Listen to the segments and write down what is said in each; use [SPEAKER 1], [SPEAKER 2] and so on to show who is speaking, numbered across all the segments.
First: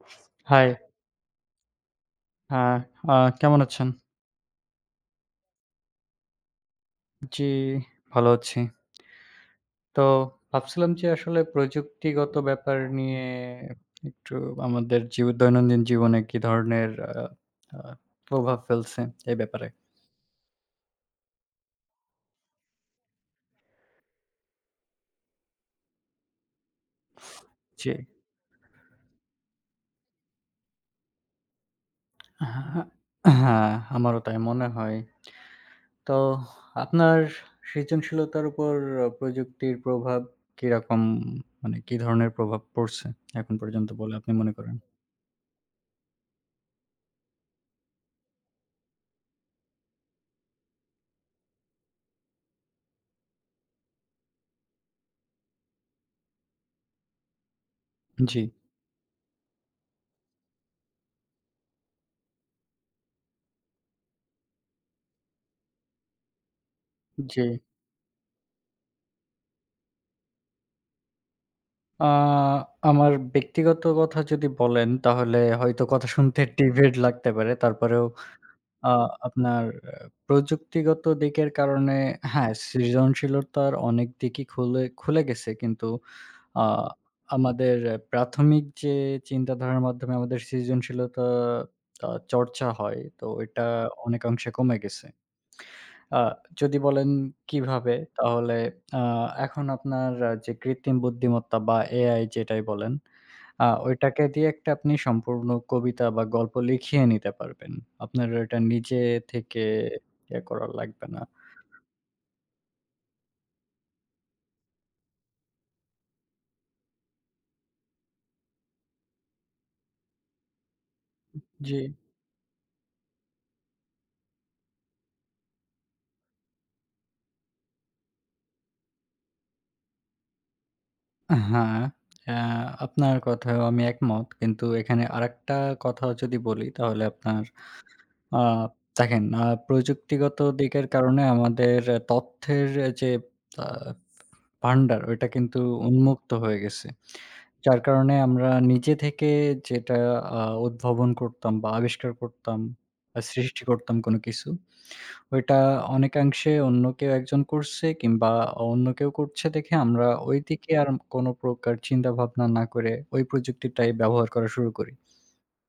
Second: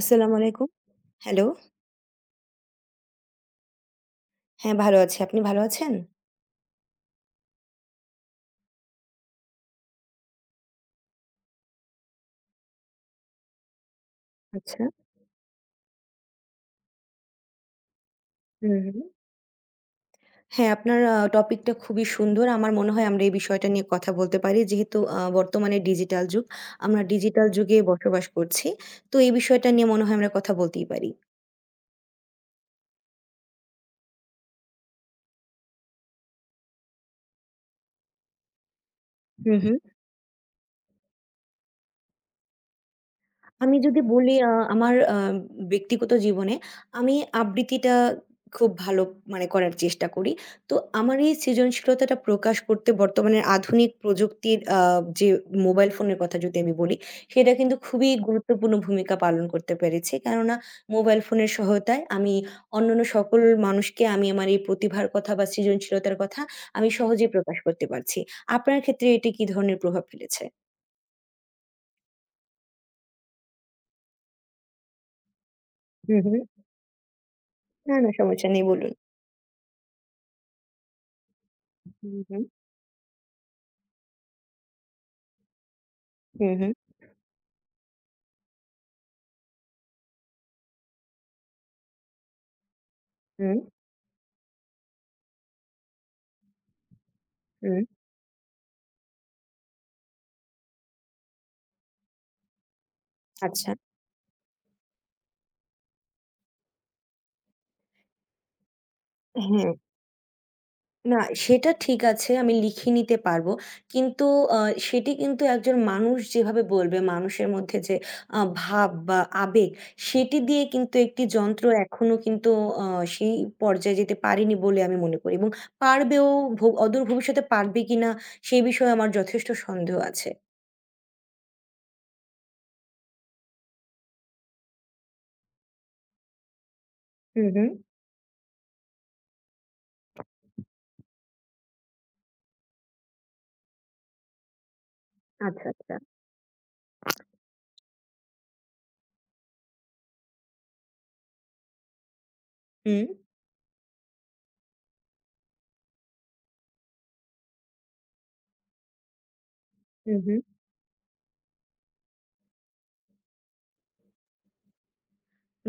[SPEAKER 1] আসসালামু
[SPEAKER 2] হাই।
[SPEAKER 1] আলাইকুম। হ্যালো।
[SPEAKER 2] হ্যাঁ, আ কেমন আছেন?
[SPEAKER 1] হ্যাঁ, ভালো আছি। আপনি ভালো আছেন?
[SPEAKER 2] জি, ভালো আছি। তো ভাবছিলাম যে আসলে প্রযুক্তিগত ব্যাপার নিয়ে একটু
[SPEAKER 1] আচ্ছা।
[SPEAKER 2] আমাদের দৈনন্দিন জীবনে কি ধরনের আ আ প্রভাব
[SPEAKER 1] হুম, হুম।
[SPEAKER 2] ফেলছে এই ব্যাপারে?
[SPEAKER 1] হ্যাঁ, আপনার টপিকটা খুবই সুন্দর। আমার মনে হয় আমরা এই বিষয়টা নিয়ে কথা বলতে পারি। যেহেতু বর্তমানে ডিজিটাল যুগ। আমরা ডিজিটাল যুগে
[SPEAKER 2] জি।
[SPEAKER 1] বসবাস করছি। তো এই বিষয়টা নিয়ে মনে হয় আমরা কথা বলতেই পারি।
[SPEAKER 2] হ্যাঁ, হ্যাঁ, আমারও তাই মনে হয়। তো আপনার সৃজনশীলতার উপর
[SPEAKER 1] হুম,
[SPEAKER 2] প্রযুক্তির
[SPEAKER 1] হুম।
[SPEAKER 2] প্রভাব কিরকম? মানে কি ধরনের প্রভাব পড়ছে এখন
[SPEAKER 1] আমি
[SPEAKER 2] পর্যন্ত
[SPEAKER 1] যদি
[SPEAKER 2] বলে আপনি
[SPEAKER 1] বলি
[SPEAKER 2] মনে করেন?
[SPEAKER 1] আমার ব্যক্তিগত জীবনে আমি আবৃত্তিটা খুব ভালো মানে করার চেষ্টা করি। তো আমার এই সৃজনশীলতাটা প্রকাশ করতে বর্তমানে আধুনিক প্রযুক্তির যে মোবাইল ফোনের কথা যদি আমি বলি, সেটা কিন্তু খুবই
[SPEAKER 2] জি,
[SPEAKER 1] গুরুত্বপূর্ণ ভূমিকা পালন করতে পেরেছে। কেননা মোবাইল ফোনের সহায়তায় আমি অন্যান্য সকল মানুষকে আমি আমার এই প্রতিভার কথা বা সৃজনশীলতার কথা আমি সহজেই
[SPEAKER 2] জি।
[SPEAKER 1] প্রকাশ করতে পারছি। আপনার ক্ষেত্রে এটি কি ধরনের প্রভাব ফেলেছে?
[SPEAKER 2] আ আমার ব্যক্তিগত কথা যদি বলেন, তাহলে হয়তো কথা
[SPEAKER 1] হু, হু।
[SPEAKER 2] শুনতে ডিভিয়েট লাগতে পারে।
[SPEAKER 1] না,
[SPEAKER 2] তারপরেও
[SPEAKER 1] না সমস্যা নেই
[SPEAKER 2] আ
[SPEAKER 1] বলুন।
[SPEAKER 2] আপনার আ প্রযুক্তিগত দিকের কারণে
[SPEAKER 1] হুম, হুম।
[SPEAKER 2] হ্যাঁ, সৃজনশীলতার অনেক দিকই খুলে খুলে গেছে। কিন্তু
[SPEAKER 1] হুম,
[SPEAKER 2] আ
[SPEAKER 1] হুম,
[SPEAKER 2] আমাদের প্রাথমিক যে চিন্তাধারার মাধ্যমে আমাদের সৃজনশীলতা চর্চা হয়, তো
[SPEAKER 1] হুম,
[SPEAKER 2] এটা অনেকাংশে কমে গেছে। আ যদি বলেন
[SPEAKER 1] হুম,
[SPEAKER 2] কিভাবে? তাহলে আ এখন আপনার যে কৃত্রিম বুদ্ধিমত্তা বা এআই যেটাই বলেন,
[SPEAKER 1] আচ্ছা।
[SPEAKER 2] ওইটাকে দিয়ে একটা আপনি সম্পূর্ণ কবিতা বা গল্প লিখিয়ে নিতে পারবেন। আপনার ওইটা নিজে থেকে
[SPEAKER 1] হ্যাঁ,
[SPEAKER 2] ইয়ে করা লাগবে
[SPEAKER 1] না
[SPEAKER 2] না।
[SPEAKER 1] সেটা ঠিক আছে আমি লিখে নিতে পারবো। কিন্তু আ সেটি কিন্তু একজন মানুষ যেভাবে বলবে মানুষের মধ্যে যে ভাব বা আবেগ সেটি দিয়ে কিন্তু একটি যন্ত্র
[SPEAKER 2] জি।
[SPEAKER 1] এখনো কিন্তু আ সেই পর্যায়ে যেতে পারেনি বলে আমি মনে করি এবং পারবেও অদূর ভবিষ্যতে পারবে কিনা সেই বিষয়ে আমার যথেষ্ট সন্দেহ আছে।
[SPEAKER 2] হ্যাঁ, আ আপনার কথায়ও আমি একমত। কিন্তু এখানে আরেকটা কথাও যদি বলি তাহলে আপনার
[SPEAKER 1] হুম, হুম,
[SPEAKER 2] আ দেখেন প্রযুক্তিগত দিকের কারণে আমাদের তথ্যের যে আ ভান্ডার ওইটা কিন্তু
[SPEAKER 1] আচ্ছা, আচ্ছা।
[SPEAKER 2] উন্মুক্ত হয়ে গেছে। যার কারণে আমরা নিজে থেকে যেটা আ উদ্ভাবন করতাম বা আবিষ্কার করতাম
[SPEAKER 1] হুম।
[SPEAKER 2] বা সৃষ্টি করতাম কোনো কিছু, ওইটা অনেকাংশে অন্য কেউ একজন করছে কিংবা অন্য কেউ করছে দেখে আমরা
[SPEAKER 1] হুম, হুম।
[SPEAKER 2] ওইদিকে আর কোনো প্রকার চিন্তাভাবনা না করে ওই প্রযুক্তিটাই ব্যবহার করা শুরু করি।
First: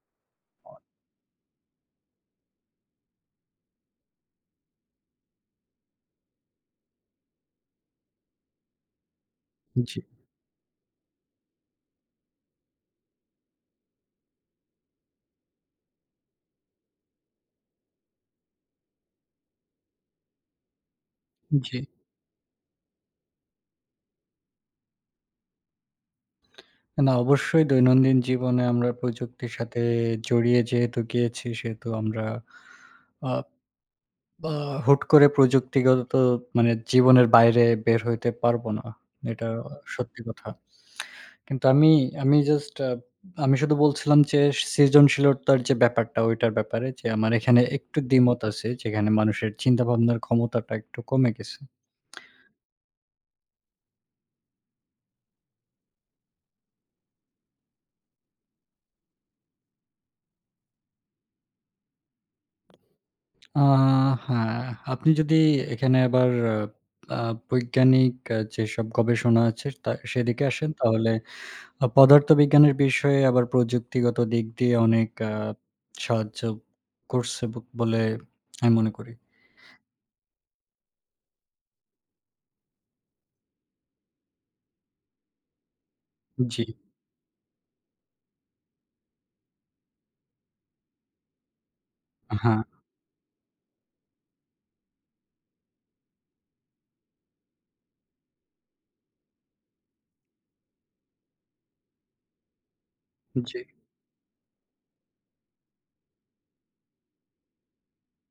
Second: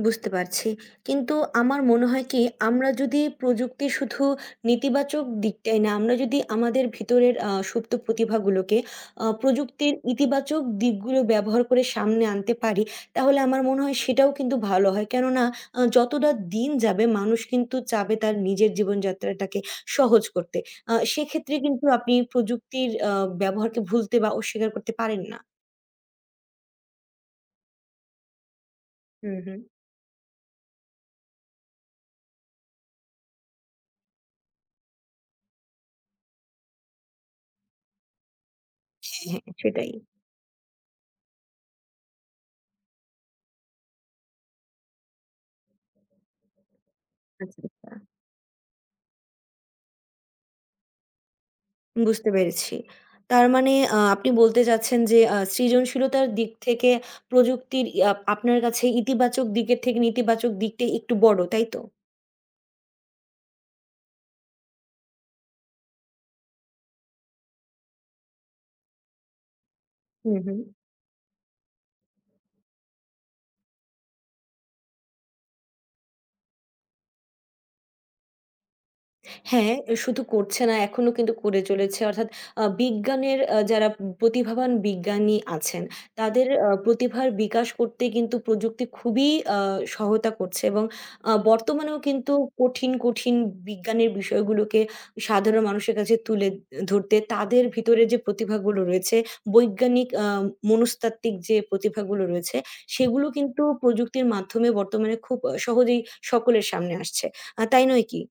[SPEAKER 1] বুঝতে পারছি। কিন্তু আমার মনে হয় কি আমরা যদি প্রযুক্তির শুধু নেতিবাচক দিকটাই না, আমরা যদি আমাদের ভিতরের সুপ্ত প্রতিভাগুলোকে প্রযুক্তির
[SPEAKER 2] জি,
[SPEAKER 1] ইতিবাচক দিকগুলো ব্যবহার করে সামনে আনতে পারি, তাহলে আমার মনে হয় সেটাও কিন্তু ভালো হয়। কেননা যতটা দিন যাবে মানুষ কিন্তু চাবে তার নিজের জীবনযাত্রাটাকে সহজ করতে। সেক্ষেত্রে
[SPEAKER 2] জি।
[SPEAKER 1] কিন্তু আপনি প্রযুক্তির ব্যবহারকে ভুলতে বা অস্বীকার করতে পারেন না।
[SPEAKER 2] না, অবশ্যই দৈনন্দিন জীবনে আমরা
[SPEAKER 1] হুম,
[SPEAKER 2] প্রযুক্তির
[SPEAKER 1] হুম।
[SPEAKER 2] সাথে জড়িয়ে যেহেতু গিয়েছি সেহেতু আমরা আ বা হুট করে প্রযুক্তিগত মানে জীবনের বাইরে বের হইতে পারবো না।
[SPEAKER 1] হ্যাঁ।
[SPEAKER 2] এটা
[SPEAKER 1] হ্যাঁ, সেটাই।
[SPEAKER 2] সত্যি কথা। কিন্তু আমি আমি জাস্ট আমি শুধু বলছিলাম যে সৃজনশীলতার যে ব্যাপারটা ওইটার ব্যাপারে যে আমার
[SPEAKER 1] আচ্ছা,
[SPEAKER 2] এখানে
[SPEAKER 1] আচ্ছা।
[SPEAKER 2] একটু দ্বিমত আছে যেখানে মানুষের চিন্তাভাবনার ক্ষমতাটা একটু কমে গেছে।
[SPEAKER 1] বুঝতে পেরেছি। তার মানে আপনি বলতে চাচ্ছেন যে সৃজনশীলতার দিক থেকে প্রযুক্তির আপনার কাছে ইতিবাচক দিকের থেকে নেতিবাচক দিকটাই একটু বড়, তাই তো?
[SPEAKER 2] আ হ্যাঁ, আপনি যদি এখানে আবার আ আ বৈজ্ঞানিক যেসব গবেষণা আছে তা
[SPEAKER 1] হু,
[SPEAKER 2] সেদিকে
[SPEAKER 1] হু।
[SPEAKER 2] আসেন তাহলে পদার্থবিজ্ঞানের বিষয়ে আবার প্রযুক্তিগত দিক দিয়ে অনেক সাহায্য করছে বলে আমি মনে করি।
[SPEAKER 1] হ্যাঁ, শুধু করছে না এখনো কিন্তু করে চলেছে। অর্থাৎ বিজ্ঞানের যারা প্রতিভাবান বিজ্ঞানী আছেন, তাদের
[SPEAKER 2] জি।
[SPEAKER 1] প্রতিভার বিকাশ করতে কিন্তু প্রযুক্তি খুবই আ সহায়তা করছে এবং বর্তমানেও কিন্তু
[SPEAKER 2] হ্যাঁ,
[SPEAKER 1] কঠিন, কঠিন বিজ্ঞানের বিষয়গুলোকে সাধারণ মানুষের কাছে তুলে ধরতে তাদের ভিতরে যে প্রতিভাগুলো রয়েছে, বৈজ্ঞানিক মনস্তাত্ত্বিক যে প্রতিভাগুলো রয়েছে, সেগুলো
[SPEAKER 2] জি।
[SPEAKER 1] কিন্তু প্রযুক্তির মাধ্যমে বর্তমানে খুব সহজেই সকলের সামনে আসছে। তাই নয় কি?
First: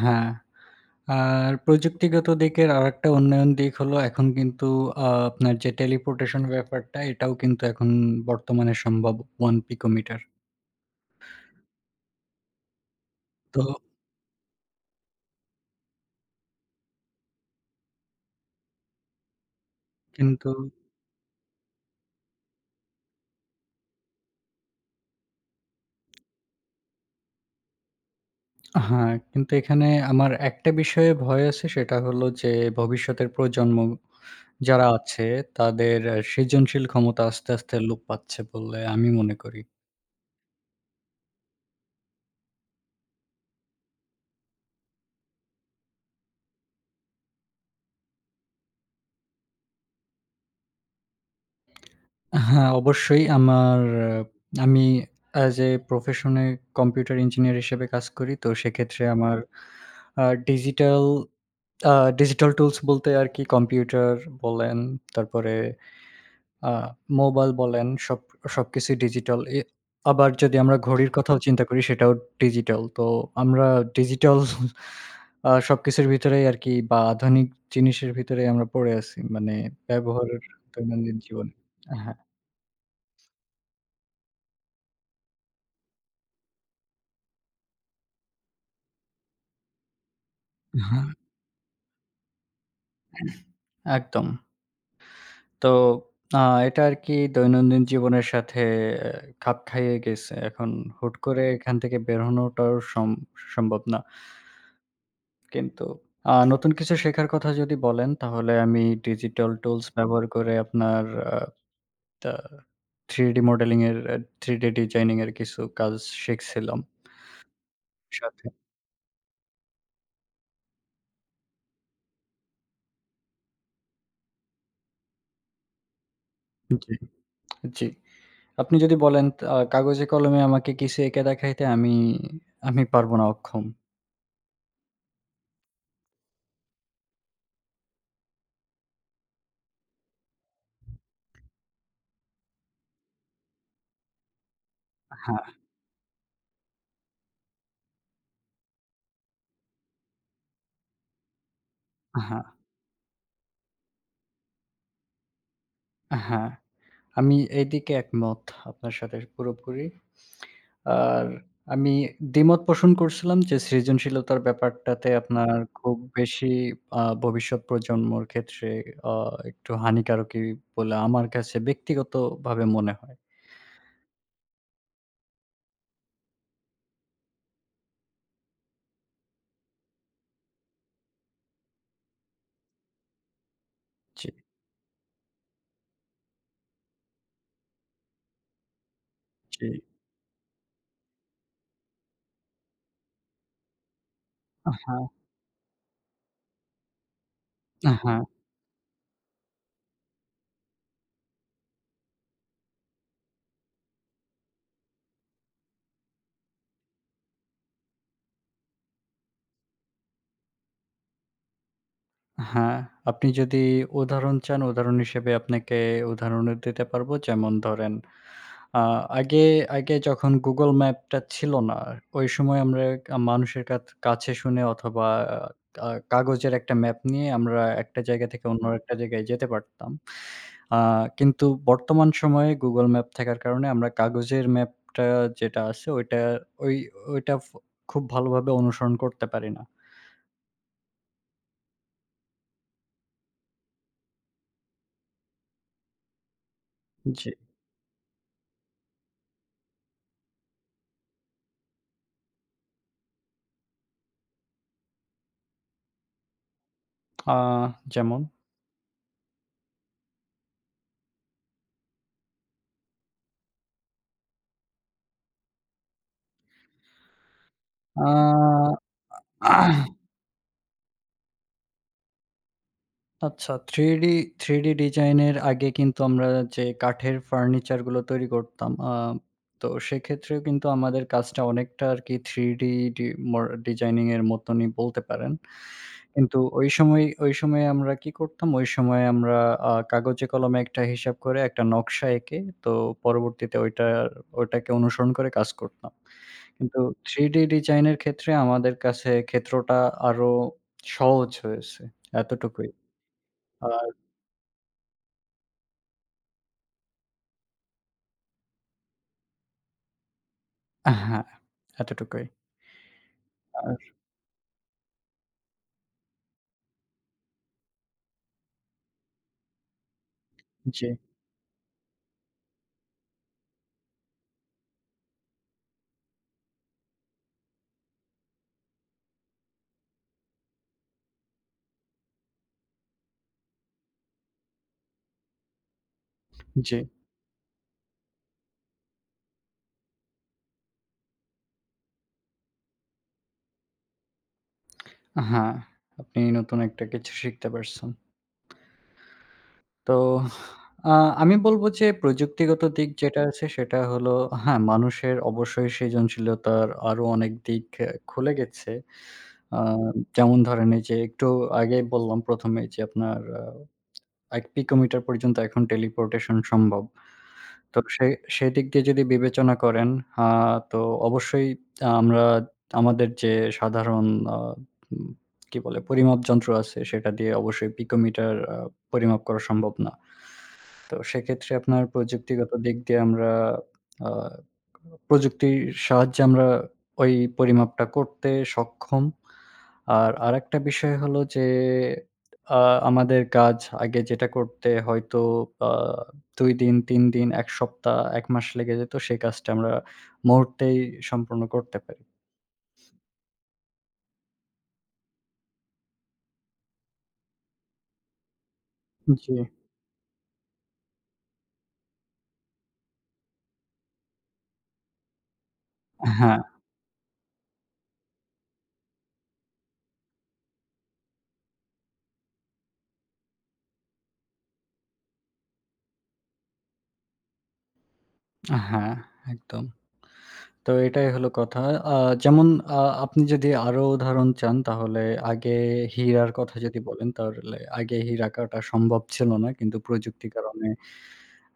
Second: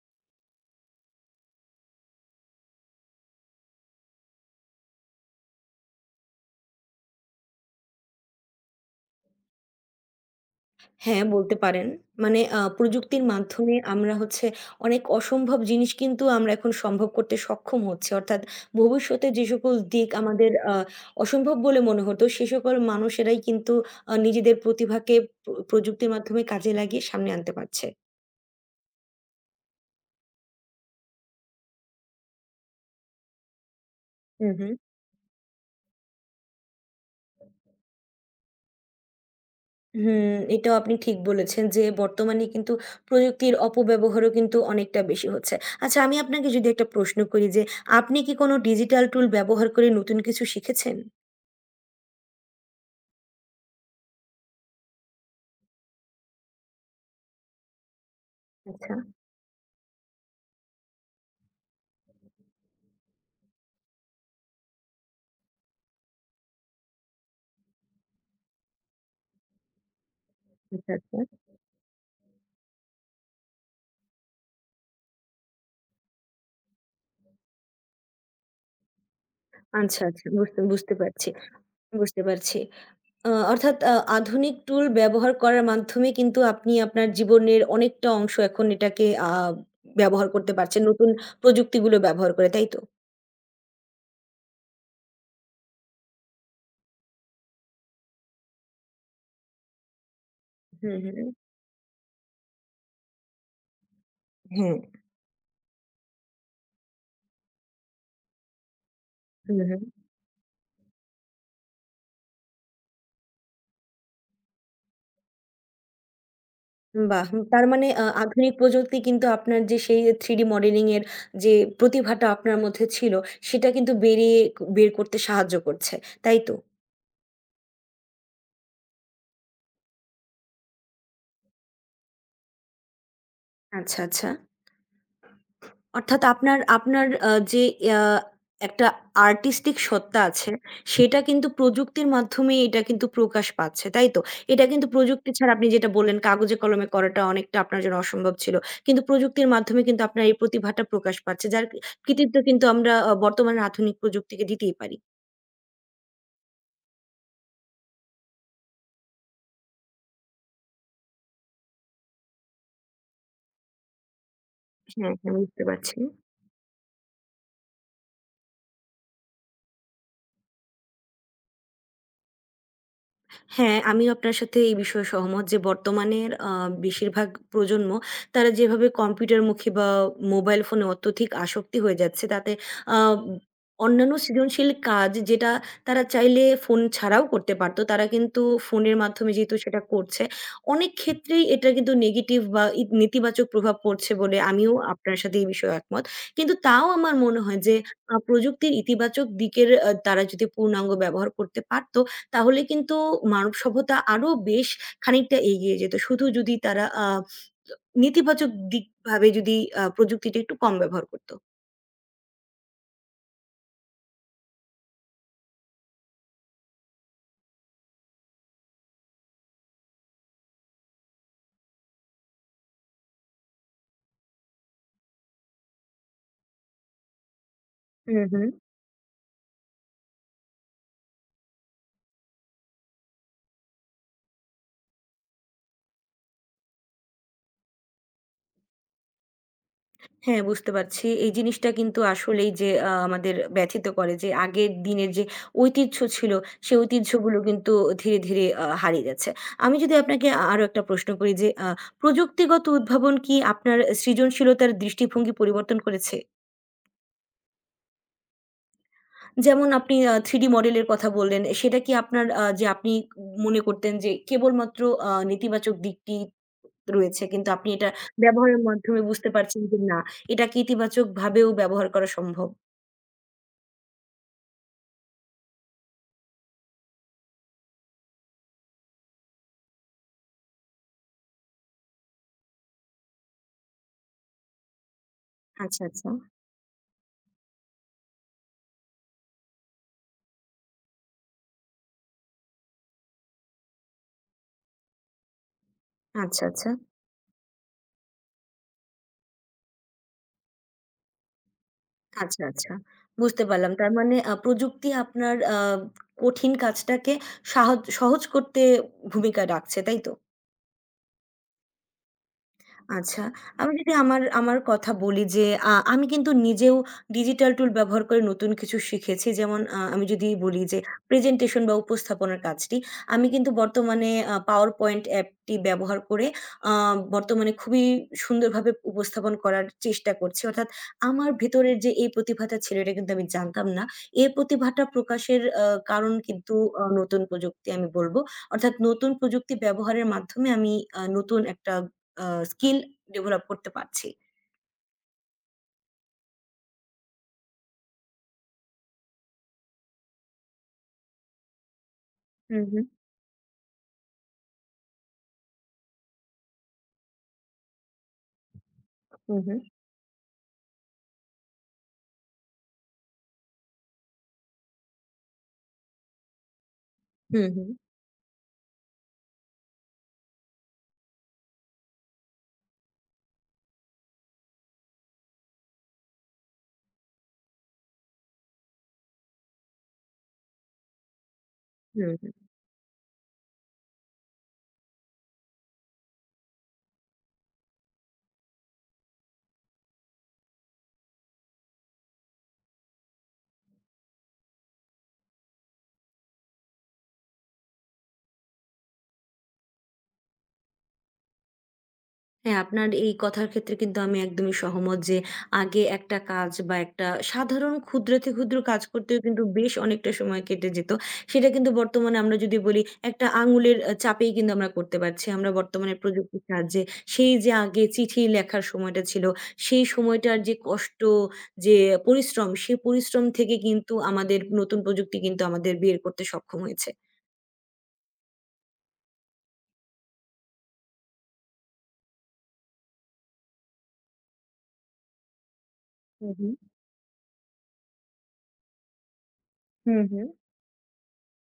[SPEAKER 2] হ্যাঁ। আর প্রযুক্তিগত দিকের আরেকটা উন্নয়ন দিক হলো এখন কিন্তু আপনার যে টেলিপোর্টেশন ব্যাপারটা এটাও কিন্তু এখন বর্তমানে সম্ভব 1 পিকোমিটার।
[SPEAKER 1] হ্যাঁ, বলতে পারেন। মানে প্রযুক্তির
[SPEAKER 2] তো
[SPEAKER 1] মাধ্যমে আমরা হচ্ছে অনেক অসম্ভব জিনিস কিন্তু আমরা এখন সম্ভব করতে সক্ষম হচ্ছি। অর্থাৎ ভবিষ্যতে যে সকল দিক
[SPEAKER 2] কিন্তু
[SPEAKER 1] আমাদের অসম্ভব বলে মনে হতো, সে সকল মানুষেরাই কিন্তু নিজেদের প্রতিভাকে প্রযুক্তির মাধ্যমে কাজে লাগিয়ে সামনে আনতে পারছে।
[SPEAKER 2] হ্যাঁ, কিন্তু এখানে আমার একটা বিষয়ে ভয় আছে সেটা হলো যে ভবিষ্যতের প্রজন্ম
[SPEAKER 1] হুম, হুম।
[SPEAKER 2] যারা আছে তাদের সৃজনশীল ক্ষমতা আস্তে, আস্তে লোপ পাচ্ছে বলে আমি মনে করি।
[SPEAKER 1] এটাও আপনি ঠিক বলেছেন যে বর্তমানে কিন্তু প্রযুক্তির অপব্যবহারও কিন্তু অনেকটা বেশি হচ্ছে। আচ্ছা আমি আপনাকে যদি একটা প্রশ্ন করি যে, আপনি কি কোনো ডিজিটাল টুল ব্যবহার করে নতুন কিছু শিখেছেন?
[SPEAKER 2] হ্যাঁ, অবশ্যই আমার আহ, আমি as a profession a computer engineer হিসেবে কাজ করি। তো
[SPEAKER 1] আচ্ছা।
[SPEAKER 2] সেক্ষেত্রে আমার আ ডিজিটাল আ ডিজিটাল টুলস বলতে আরকি কম্পিউটার বলেন, তারপরে আ মোবাইল বলেন সবকিছুই ডিজিটাল। আবার যদি আমরা
[SPEAKER 1] আচ্ছা,
[SPEAKER 2] ঘড়ির
[SPEAKER 1] আচ্ছা।
[SPEAKER 2] কথাও চিন্তা করি সেটাও ডিজিটাল। তো আমরা ডিজিটাল সবকিছুর ভিতরেই আরকি বা আধুনিক জিনিসের ভিতরেই আমরা পড়ে আছি। মানে
[SPEAKER 1] আচ্ছা, আচ্ছা।
[SPEAKER 2] ব্যবহারের
[SPEAKER 1] বুঝতে বুঝতে
[SPEAKER 2] দৈনন্দিন
[SPEAKER 1] পারছি,
[SPEAKER 2] জীবনে। হ্যাঁ।
[SPEAKER 1] বুঝতে পারছি। অর্থাৎ আধুনিক টুল ব্যবহার করার মাধ্যমে কিন্তু আপনি আপনার জীবনের অনেকটা অংশ এখন এটাকে ব্যবহার করতে পারছেন।
[SPEAKER 2] হ্যাঁ।
[SPEAKER 1] নতুন প্রযুক্তিগুলো ব্যবহার করে, তাই তো?
[SPEAKER 2] একদম। তো আ এটা আরকি দৈনন্দিন জীবনের সাথে আহ, খাপ খাইয়ে গেছে। এখন
[SPEAKER 1] হুম,
[SPEAKER 2] হুট
[SPEAKER 1] হুম।
[SPEAKER 2] করে এখান থেকে বের হনোটাও সম্ভব না।
[SPEAKER 1] হ্যাঁ।
[SPEAKER 2] কিন্তু নতুন কিছু শেখার কথা যদি বলেন, তাহলে আমি ডিজিটাল
[SPEAKER 1] হুম, হুম।
[SPEAKER 2] টুলস ব্যবহার করে আপনার আ তা 3D মডেলিং এর, 3D ডিজাইনিং এর কিছু কাজ শিখছিলাম
[SPEAKER 1] বাহ! তার মানে
[SPEAKER 2] সাথে।
[SPEAKER 1] আধুনিক প্রযুক্তি কিন্তু আপনার যে সেই 3D মডেলিং এর যে প্রতিভাটা আপনার মধ্যে ছিল, সেটা কিন্তু বের করতে সাহায্য করছে, তাই তো?
[SPEAKER 2] জি, জি। আপনি যদি বলেন তা কাগজে কলমে আমাকে কিছু এঁকে দেখাইতে আমি আমি পারব না, অক্ষম।
[SPEAKER 1] আচ্ছা, আচ্ছা। অর্থাৎ আপনার আপনার যে আ একটা আর্টিস্টিক সত্তা আছে, সেটা কিন্তু প্রযুক্তির মাধ্যমে এটা কিন্তু প্রকাশ পাচ্ছে, তাই তো? এটা কিন্তু প্রযুক্তি
[SPEAKER 2] হ্যাঁ,
[SPEAKER 1] ছাড়া আপনি যেটা বললেন, কাগজে কলমে করাটা অনেকটা আপনার জন্য অসম্ভব ছিল। কিন্তু প্রযুক্তির মাধ্যমে কিন্তু আপনার এই প্রতিভাটা প্রকাশ পাচ্ছে, যার কৃতিত্ব
[SPEAKER 2] হ্যাঁ,
[SPEAKER 1] কিন্তু আমরা বর্তমানের আধুনিক প্রযুক্তিকে দিতেই পারি।
[SPEAKER 2] হ্যাঁ। আমি এদিকে একমত আপনার সাথে পুরোপুরি। আর আমি দ্বিমত পোষণ করছিলাম যে সৃজনশীলতার ব্যাপারটাতে
[SPEAKER 1] হ্যাঁ,
[SPEAKER 2] হুম।
[SPEAKER 1] হ্যাঁ
[SPEAKER 2] আপনার
[SPEAKER 1] বুঝতে
[SPEAKER 2] খুব
[SPEAKER 1] পারছি।
[SPEAKER 2] বেশি ভবিষ্যৎ প্রজন্মর ক্ষেত্রে আ একটু হানিকারকই বলে আমার কাছে ব্যক্তিগতভাবে মনে হয়।
[SPEAKER 1] হ্যাঁ, আমিও আপনার সাথে এই বিষয়ে সহমত যে বর্তমানের বেশিরভাগ প্রজন্ম তারা যেভাবে কম্পিউটারমুখী বা মোবাইল ফোনে অত্যধিক আসক্তি হয়ে যাচ্ছে তাতে আ অন্যান্য
[SPEAKER 2] জি,
[SPEAKER 1] সৃজনশীল কাজ যেটা তারা চাইলে ফোন ছাড়াও করতে পারত, তারা কিন্তু ফোনের মাধ্যমে যেহেতু
[SPEAKER 2] জি।
[SPEAKER 1] সেটা করছে, অনেক ক্ষেত্রেই এটা কিন্তু নেগেটিভ বা নেতিবাচক প্রভাব পড়ছে বলে আমিও আপনার সাথে এই বিষয়ে একমত। কিন্তু তাও আমার মনে হয় যে
[SPEAKER 2] হ্যাঁ, হ্যাঁ,
[SPEAKER 1] প্রযুক্তির ইতিবাচক দিকের তারা যদি পূর্ণাঙ্গ ব্যবহার করতে পারত তাহলে কিন্তু মানব সভ্যতা আরো বেশ খানিকটা এগিয়ে যেত। শুধু যদি তারা নেতিবাচক দিকভাবে যদি প্রযুক্তিটা একটু কম ব্যবহার করত।
[SPEAKER 2] হ্যাঁ। আপনি যদি উদাহরণ চান, উদাহরণ হিসেবে আপনাকে উদাহরণও দিতে পারব। যেমন ধরেন আ আগে, আগে যখন Google ম্যাপটা ছিল না, ওই সময় আমরা মানুষের কাছে শুনে অথবা কাগজের একটা ম্যাপ নিয়ে আমরা একটা
[SPEAKER 1] হুম,
[SPEAKER 2] জায়গা
[SPEAKER 1] হুম।
[SPEAKER 2] থেকে অন্য একটা জায়গায় যেতে পারতাম। আ কিন্তু বর্তমান সময়ে Google ম্যাপ থাকার কারণে আমরা কাগজের ম্যাপটা যেটা আছে ওই ওইটা খুব ভালোভাবে অনুসরণ করতে পারি না।
[SPEAKER 1] হ্যাঁ, বুঝতে পারছি। এই জিনিসটা কিন্তু আসলেই যে আমাদের ব্যথিত করে যে আগের দিনের যে ঐতিহ্য ছিল, সেই
[SPEAKER 2] জি,
[SPEAKER 1] ঐতিহ্যগুলো কিন্তু ধীরে, ধীরে হারিয়ে যাচ্ছে। আমি যদি আপনাকে আরো একটা প্রশ্ন করি যে প্রযুক্তিগত উদ্ভাবন কি আপনার সৃজনশীলতার দৃষ্টিভঙ্গি পরিবর্তন করেছে?
[SPEAKER 2] আ যেমন
[SPEAKER 1] যেমন আপনি 3D মডেলের কথা বললেন। সেটা কি আপনার যে আপনি মনে করতেন যে কেবলমাত্র নেতিবাচক দিকটি রয়েছে। কিন্তু আপনি এটা
[SPEAKER 2] আ
[SPEAKER 1] ব্যবহারের মাধ্যমে বুঝতে পারছেন যে না, এটাকে ইতিবাচকভাবেও ব্যবহার করা সম্ভব।
[SPEAKER 2] আচ্ছা, 3D ডিজাইন এর আগে কিন্তু আমরা যে কাঠের ফার্নিচার গুলো তৈরি করতাম, তো সেক্ষেত্রেও কিন্তু আমাদের কাজটা অনেকটা আরকি 3D ডি মর ডিজাইনিং এর মতনই বলতে পারেন।
[SPEAKER 1] আচ্ছা, আচ্ছা।
[SPEAKER 2] কিন্তু ওই সময়ে আমরা কি করতাম? ওই সময়ে আমরা কাগজে কলমে একটা হিসাব করে একটা নকশা এঁকে তো পরবর্তীতে ওইটাকে অনুসরণ করে কাজ করতাম।
[SPEAKER 1] আচ্ছা, আচ্ছা।
[SPEAKER 2] কিন্তু 3D ডিজাইন এর ক্ষেত্রে আমাদের কাছে ক্ষেত্রটা আরো সহজ হয়েছে।
[SPEAKER 1] আচ্ছা,
[SPEAKER 2] এতটুকুই।
[SPEAKER 1] আচ্ছা। বুঝতে পারলাম।
[SPEAKER 2] আর
[SPEAKER 1] তার মানে প্রযুক্তি আপনার কঠিন কাজটাকে সহজ করতে ভূমিকা রাখছে, তাই তো?
[SPEAKER 2] হ্যাঁ, এতটুকুই।
[SPEAKER 1] আচ্ছা। আমি
[SPEAKER 2] আর
[SPEAKER 1] যদি আমার আমার কথা বলি যে আমি কিন্তু নিজেও ডিজিটাল টুল ব্যবহার করে নতুন কিছু শিখেছি। যেমন আমি যদি বলি যে
[SPEAKER 2] জি,
[SPEAKER 1] প্রেজেন্টেশন বা উপস্থাপনার কাজটি। আমি কিন্তু বর্তমানে PowerPoint অ্যাপটি ব্যবহার করে আ বর্তমানে খুবই সুন্দরভাবে উপস্থাপন করার চেষ্টা করছি। অর্থাৎ আমার ভেতরের যে এই প্রতিভাটা ছিল এটা কিন্তু আমি জানতাম না। এই প্রতিভাটা প্রকাশের কারণ কিন্তু
[SPEAKER 2] জি।
[SPEAKER 1] নতুন প্রযুক্তি আমি বলব। অর্থাৎ নতুন প্রযুক্তি ব্যবহারের মাধ্যমে আমি নতুন একটা আ স্কিল ডেভেলপ করতে পারছি।
[SPEAKER 2] হ্যাঁ, আপনি নতুন একটা কিছু শিখতে পারছেন। তো আ আমি বলব যে প্রযুক্তিগত
[SPEAKER 1] হুম, হুম,
[SPEAKER 2] দিক যেটা আছে সেটা হলো হ্যাঁ, মানুষের অবশ্যই সৃজনশীলতার আরো অনেক দিক খুলে গেছে।
[SPEAKER 1] হুম, হুম,
[SPEAKER 2] আ যেমন ধরেন এই যে একটু আগেই বললাম ১ম এই যে আপনার ১ পিকোমিটার পর্যন্ত এখন টেলিপোর্টেশন সম্ভব।
[SPEAKER 1] হুম, হুম,
[SPEAKER 2] তো সেদিক দিয়ে যদি বিবেচনা করেন আ তো অবশ্যই আমরা আমাদের যে সাধারণ আ উম কি বলে পরিমাপ যন্ত্র আছে সেটা দিয়ে অবশ্যই পিকোমিটার পরিমাপ করা সম্ভব না। তো সেক্ষেত্রে আপনার
[SPEAKER 1] হুম, হুম।
[SPEAKER 2] প্রযুক্তিগত দিক দিয়ে আমরা আ প্রযুক্তির সাহায্যে আমরা ওই পরিমাপটা করতে সক্ষম। আর আরেকটা বিষয় হলো যে আ আমাদের কাজ আগে যেটা করতে হয়তো আ ২ দিন, ৩ দিন, ১ সপ্তাহ, ১ মাস লেগে যেত সেই কাজটা আমরা মুহূর্তেই সম্পূর্ণ করতে পারি।
[SPEAKER 1] হ্যাঁ, আপনার এই কথার ক্ষেত্রে কিন্তু আমি একদমই সহমত যে আগে একটা কাজ বা একটা সাধারণ ক্ষুদ্র থেকে ক্ষুদ্র কাজ করতেও
[SPEAKER 2] জি।
[SPEAKER 1] কিন্তু বেশ অনেকটা সময় কেটে যেত। সেটা কিন্তু বর্তমানে আমরা যদি বলি একটা আঙুলের চাপেই কিন্তু আমরা করতে পারছি। আমরা বর্তমানে
[SPEAKER 2] হ্যাঁ,
[SPEAKER 1] প্রযুক্তির সাহায্যে সেই যে আগে চিঠি লেখার সময়টা ছিল, সেই সময়টার যে কষ্ট, যে পরিশ্রম, সেই পরিশ্রম থেকে কিন্তু আমাদের নতুন প্রযুক্তি কিন্তু আমাদের বের করতে সক্ষম হয়েছে।
[SPEAKER 2] হ্যাঁ, একদম। তো এটাই হলো কথা। আ যেমন আ আপনি যদি আরো উদাহরণ চান তাহলে আগে হীরার
[SPEAKER 1] হুম, হুম।
[SPEAKER 2] কথা যদি বলেন তাহলে আগে হীরা কাটা সম্ভব ছিল না। কিন্তু
[SPEAKER 1] হুম, হুম।
[SPEAKER 2] প্রযুক্তির কারণে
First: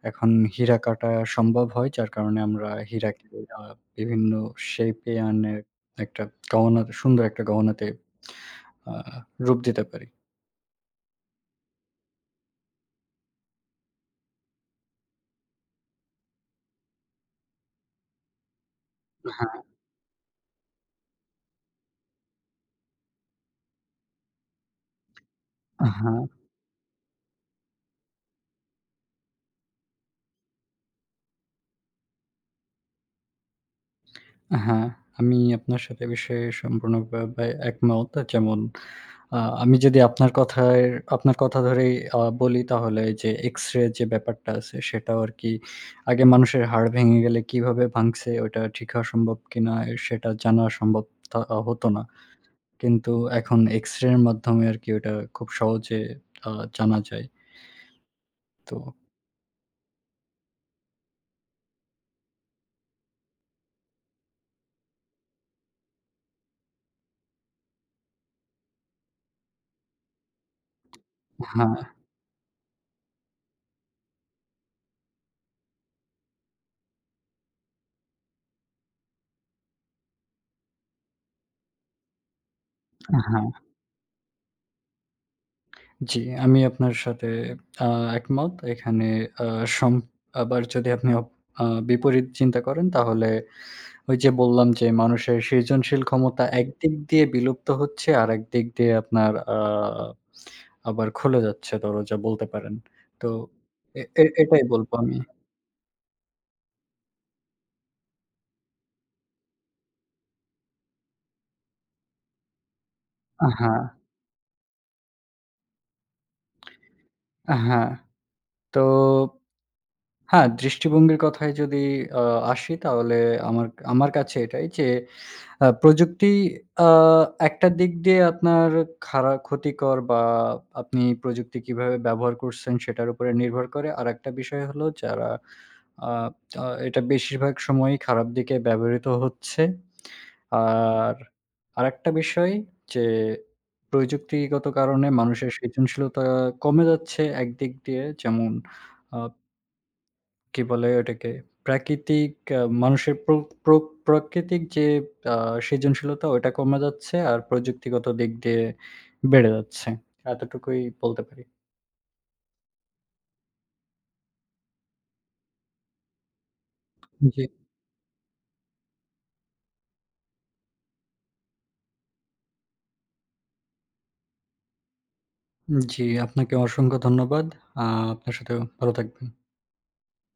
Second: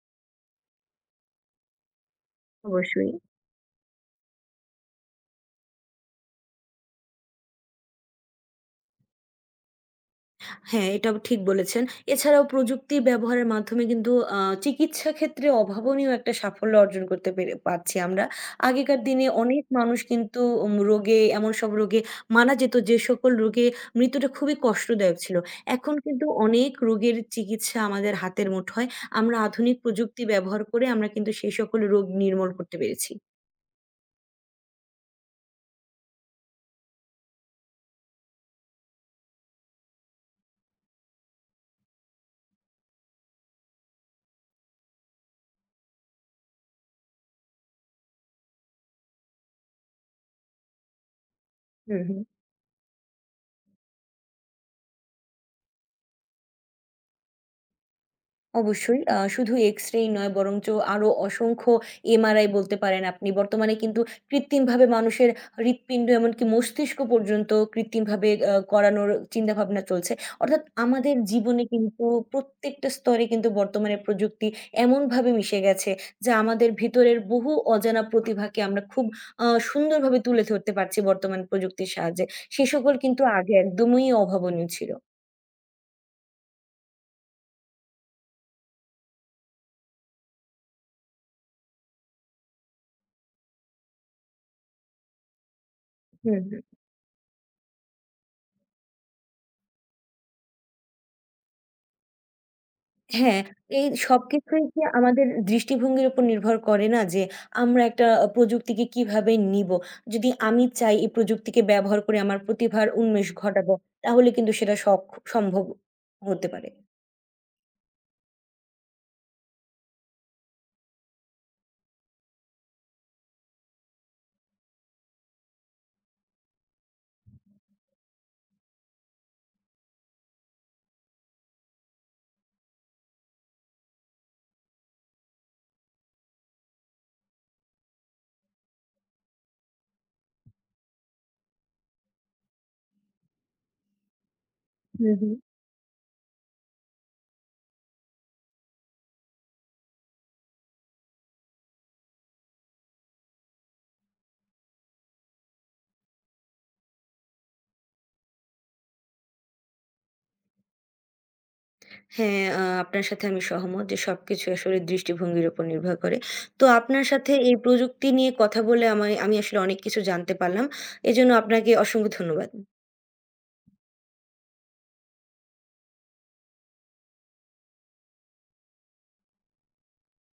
[SPEAKER 2] এখন হীরা কাটা সম্ভব হয় যার কারণে আমরা
[SPEAKER 1] অবশ্যই।
[SPEAKER 2] হীরাকে আ বিভিন্ন শেপে আনে একটা গহনা সুন্দর একটা গহনাতে আ রূপ দিতে পারি।
[SPEAKER 1] হ্যাঁ, এটা ঠিক বলেছেন। এছাড়াও প্রযুক্তি ব্যবহারের মাধ্যমে কিন্তু আ চিকিৎসা ক্ষেত্রে অভাবনীয় একটা সাফল্য অর্জন করতে পারছি আমরা। আগেকার দিনে অনেক মানুষ কিন্তু রোগে এমন সব রোগে মারা যেত যে সকল রোগে মৃত্যুটা খুবই কষ্টদায়ক ছিল।
[SPEAKER 2] হ্যাঁ,
[SPEAKER 1] এখন
[SPEAKER 2] হ্যাঁ,
[SPEAKER 1] কিন্তু অনেক রোগের চিকিৎসা আমাদের হাতের মুঠোয়। আমরা আধুনিক প্রযুক্তি ব্যবহার করে আমরা কিন্তু সেই সকল রোগ নির্মূল করতে পেরেছি।
[SPEAKER 2] হ্যাঁ। আমি আপনার সাথে এ বিষয়ে সম্পূর্ণভাবে একমত। যেমন আমি যদি আপনার কথা ধরেই বলি তাহলে যে এক্স-রে যে ব্যাপারটা আছে সেটাও আরকি আগে মানুষের হাড় ভেঙে গেলে কিভাবে ভাঙছে ওটা ঠিক হওয়া সম্ভব কিনা সেটা জানা সম্ভব থা হতো
[SPEAKER 1] হুম,
[SPEAKER 2] না।
[SPEAKER 1] হুম।
[SPEAKER 2] কিন্তু এখন এক্স-রে এর মাধ্যমে আরকি ওটা খুব সহজে আ জানা যায়। তো
[SPEAKER 1] অবশ্যই। শুধু এক্স-রেই নয় বরঞ্চ আরো অসংখ্য এমআরআই বলতে পারেন আপনি। বর্তমানে কিন্তু কৃত্রিমভাবে মানুষের হৃৎপিণ্ড এমনকি মস্তিষ্ক পর্যন্ত কৃত্রিমভাবে করানোর চিন্তাভাবনা চলছে। অর্থাৎ আমাদের জীবনে
[SPEAKER 2] হ্যাঁ,
[SPEAKER 1] কিন্তু প্রত্যেকটা স্তরে কিন্তু বর্তমানে প্রযুক্তি এমনভাবে মিশে গেছে যা আমাদের ভিতরের বহু অজানা প্রতিভাকে আমরা খুব সুন্দরভাবে তুলে ধরতে পারছি বর্তমান প্রযুক্তির সাহায্যে। সে সকল কিন্তু
[SPEAKER 2] হ্যাঁ।
[SPEAKER 1] আগে একদমই অভাবনীয় ছিল।
[SPEAKER 2] জি, আমি আপনার সাথে আ একমত। এখানে আ সম আবার যদি আপনি অপ আ বিপরীত চিন্তা করেন তাহলে ওই যে বললাম যে মানুষের সৃজনশীল
[SPEAKER 1] হুম,
[SPEAKER 2] ক্ষমতা
[SPEAKER 1] হুম।
[SPEAKER 2] একদিক দিয়ে বিলুপ্ত হচ্ছে, আরেক দিক দিয়ে আপনার আবার খুলে যাচ্ছে দরজা বলতে পারেন। তো
[SPEAKER 1] হ্যাঁ, এই
[SPEAKER 2] এ এ এটাই
[SPEAKER 1] সবকিছুই কি
[SPEAKER 2] বলব আমি।
[SPEAKER 1] আমাদের দৃষ্টিভঙ্গির উপর নির্ভর করে না যে আমরা একটা প্রযুক্তিকে কিভাবে নিবো? যদি আমি চাই এই প্রযুক্তিকে ব্যবহার করে আমার প্রতিভার উন্মেষ ঘটাবো,
[SPEAKER 2] হ্যাঁ,
[SPEAKER 1] তাহলে কিন্তু সেটা সম্ভব হতে পারে।
[SPEAKER 2] হ্যাঁ। তো হ্যাঁ, দৃষ্টিভঙ্গির কথায় যদি আ আসি তাহলে আমার আমার কাছে এটাই যে প্রযুক্তি আ একটা দিক দিয়ে আপনার ক্ষতিকর বা আপনি প্রযুক্তি কিভাবে ব্যবহার করছেন সেটার উপরে নির্ভর করে। আরেকটা বিষয় হলো যারা আ আ এটা বেশিরভাগ সময়ই খারাপ দিকে ব্যবহৃত হচ্ছে। আর আরেকটা বিষয় যে প্রযুক্তিগত কারণে
[SPEAKER 1] হু, হু।
[SPEAKER 2] মানুষের সৃজনশীলতা কমে যাচ্ছে একদিক দিয়ে যেমন আ কি বলে ওটাকে? প্রাকৃতিক মানুষের প্র প্র প্রাকৃতিক যে আ সৃজনশীলতা ওটা কমে যাচ্ছে আর প্রযুক্তিগত দিক দিয়ে বেড়ে যাচ্ছে। এতটুকুই বলতে পারি।
[SPEAKER 1] হ্যাঁ, আপনার সাথে আমি সহমত যে সবকিছু আসলে দৃষ্টিভঙ্গির উপর নির্ভর করে। তো আপনার সাথে
[SPEAKER 2] জি,
[SPEAKER 1] এই প্রযুক্তি নিয়ে কথা বলে আমি আসলে অনেক কিছু জানতে পারলাম। এজন্য আপনাকে অসংখ্য ধন্যবাদ।
[SPEAKER 2] জি আপনাকে অসংখ্য ধন্যবাদ। আ আপনার সাথেও ভালো থাকবেন।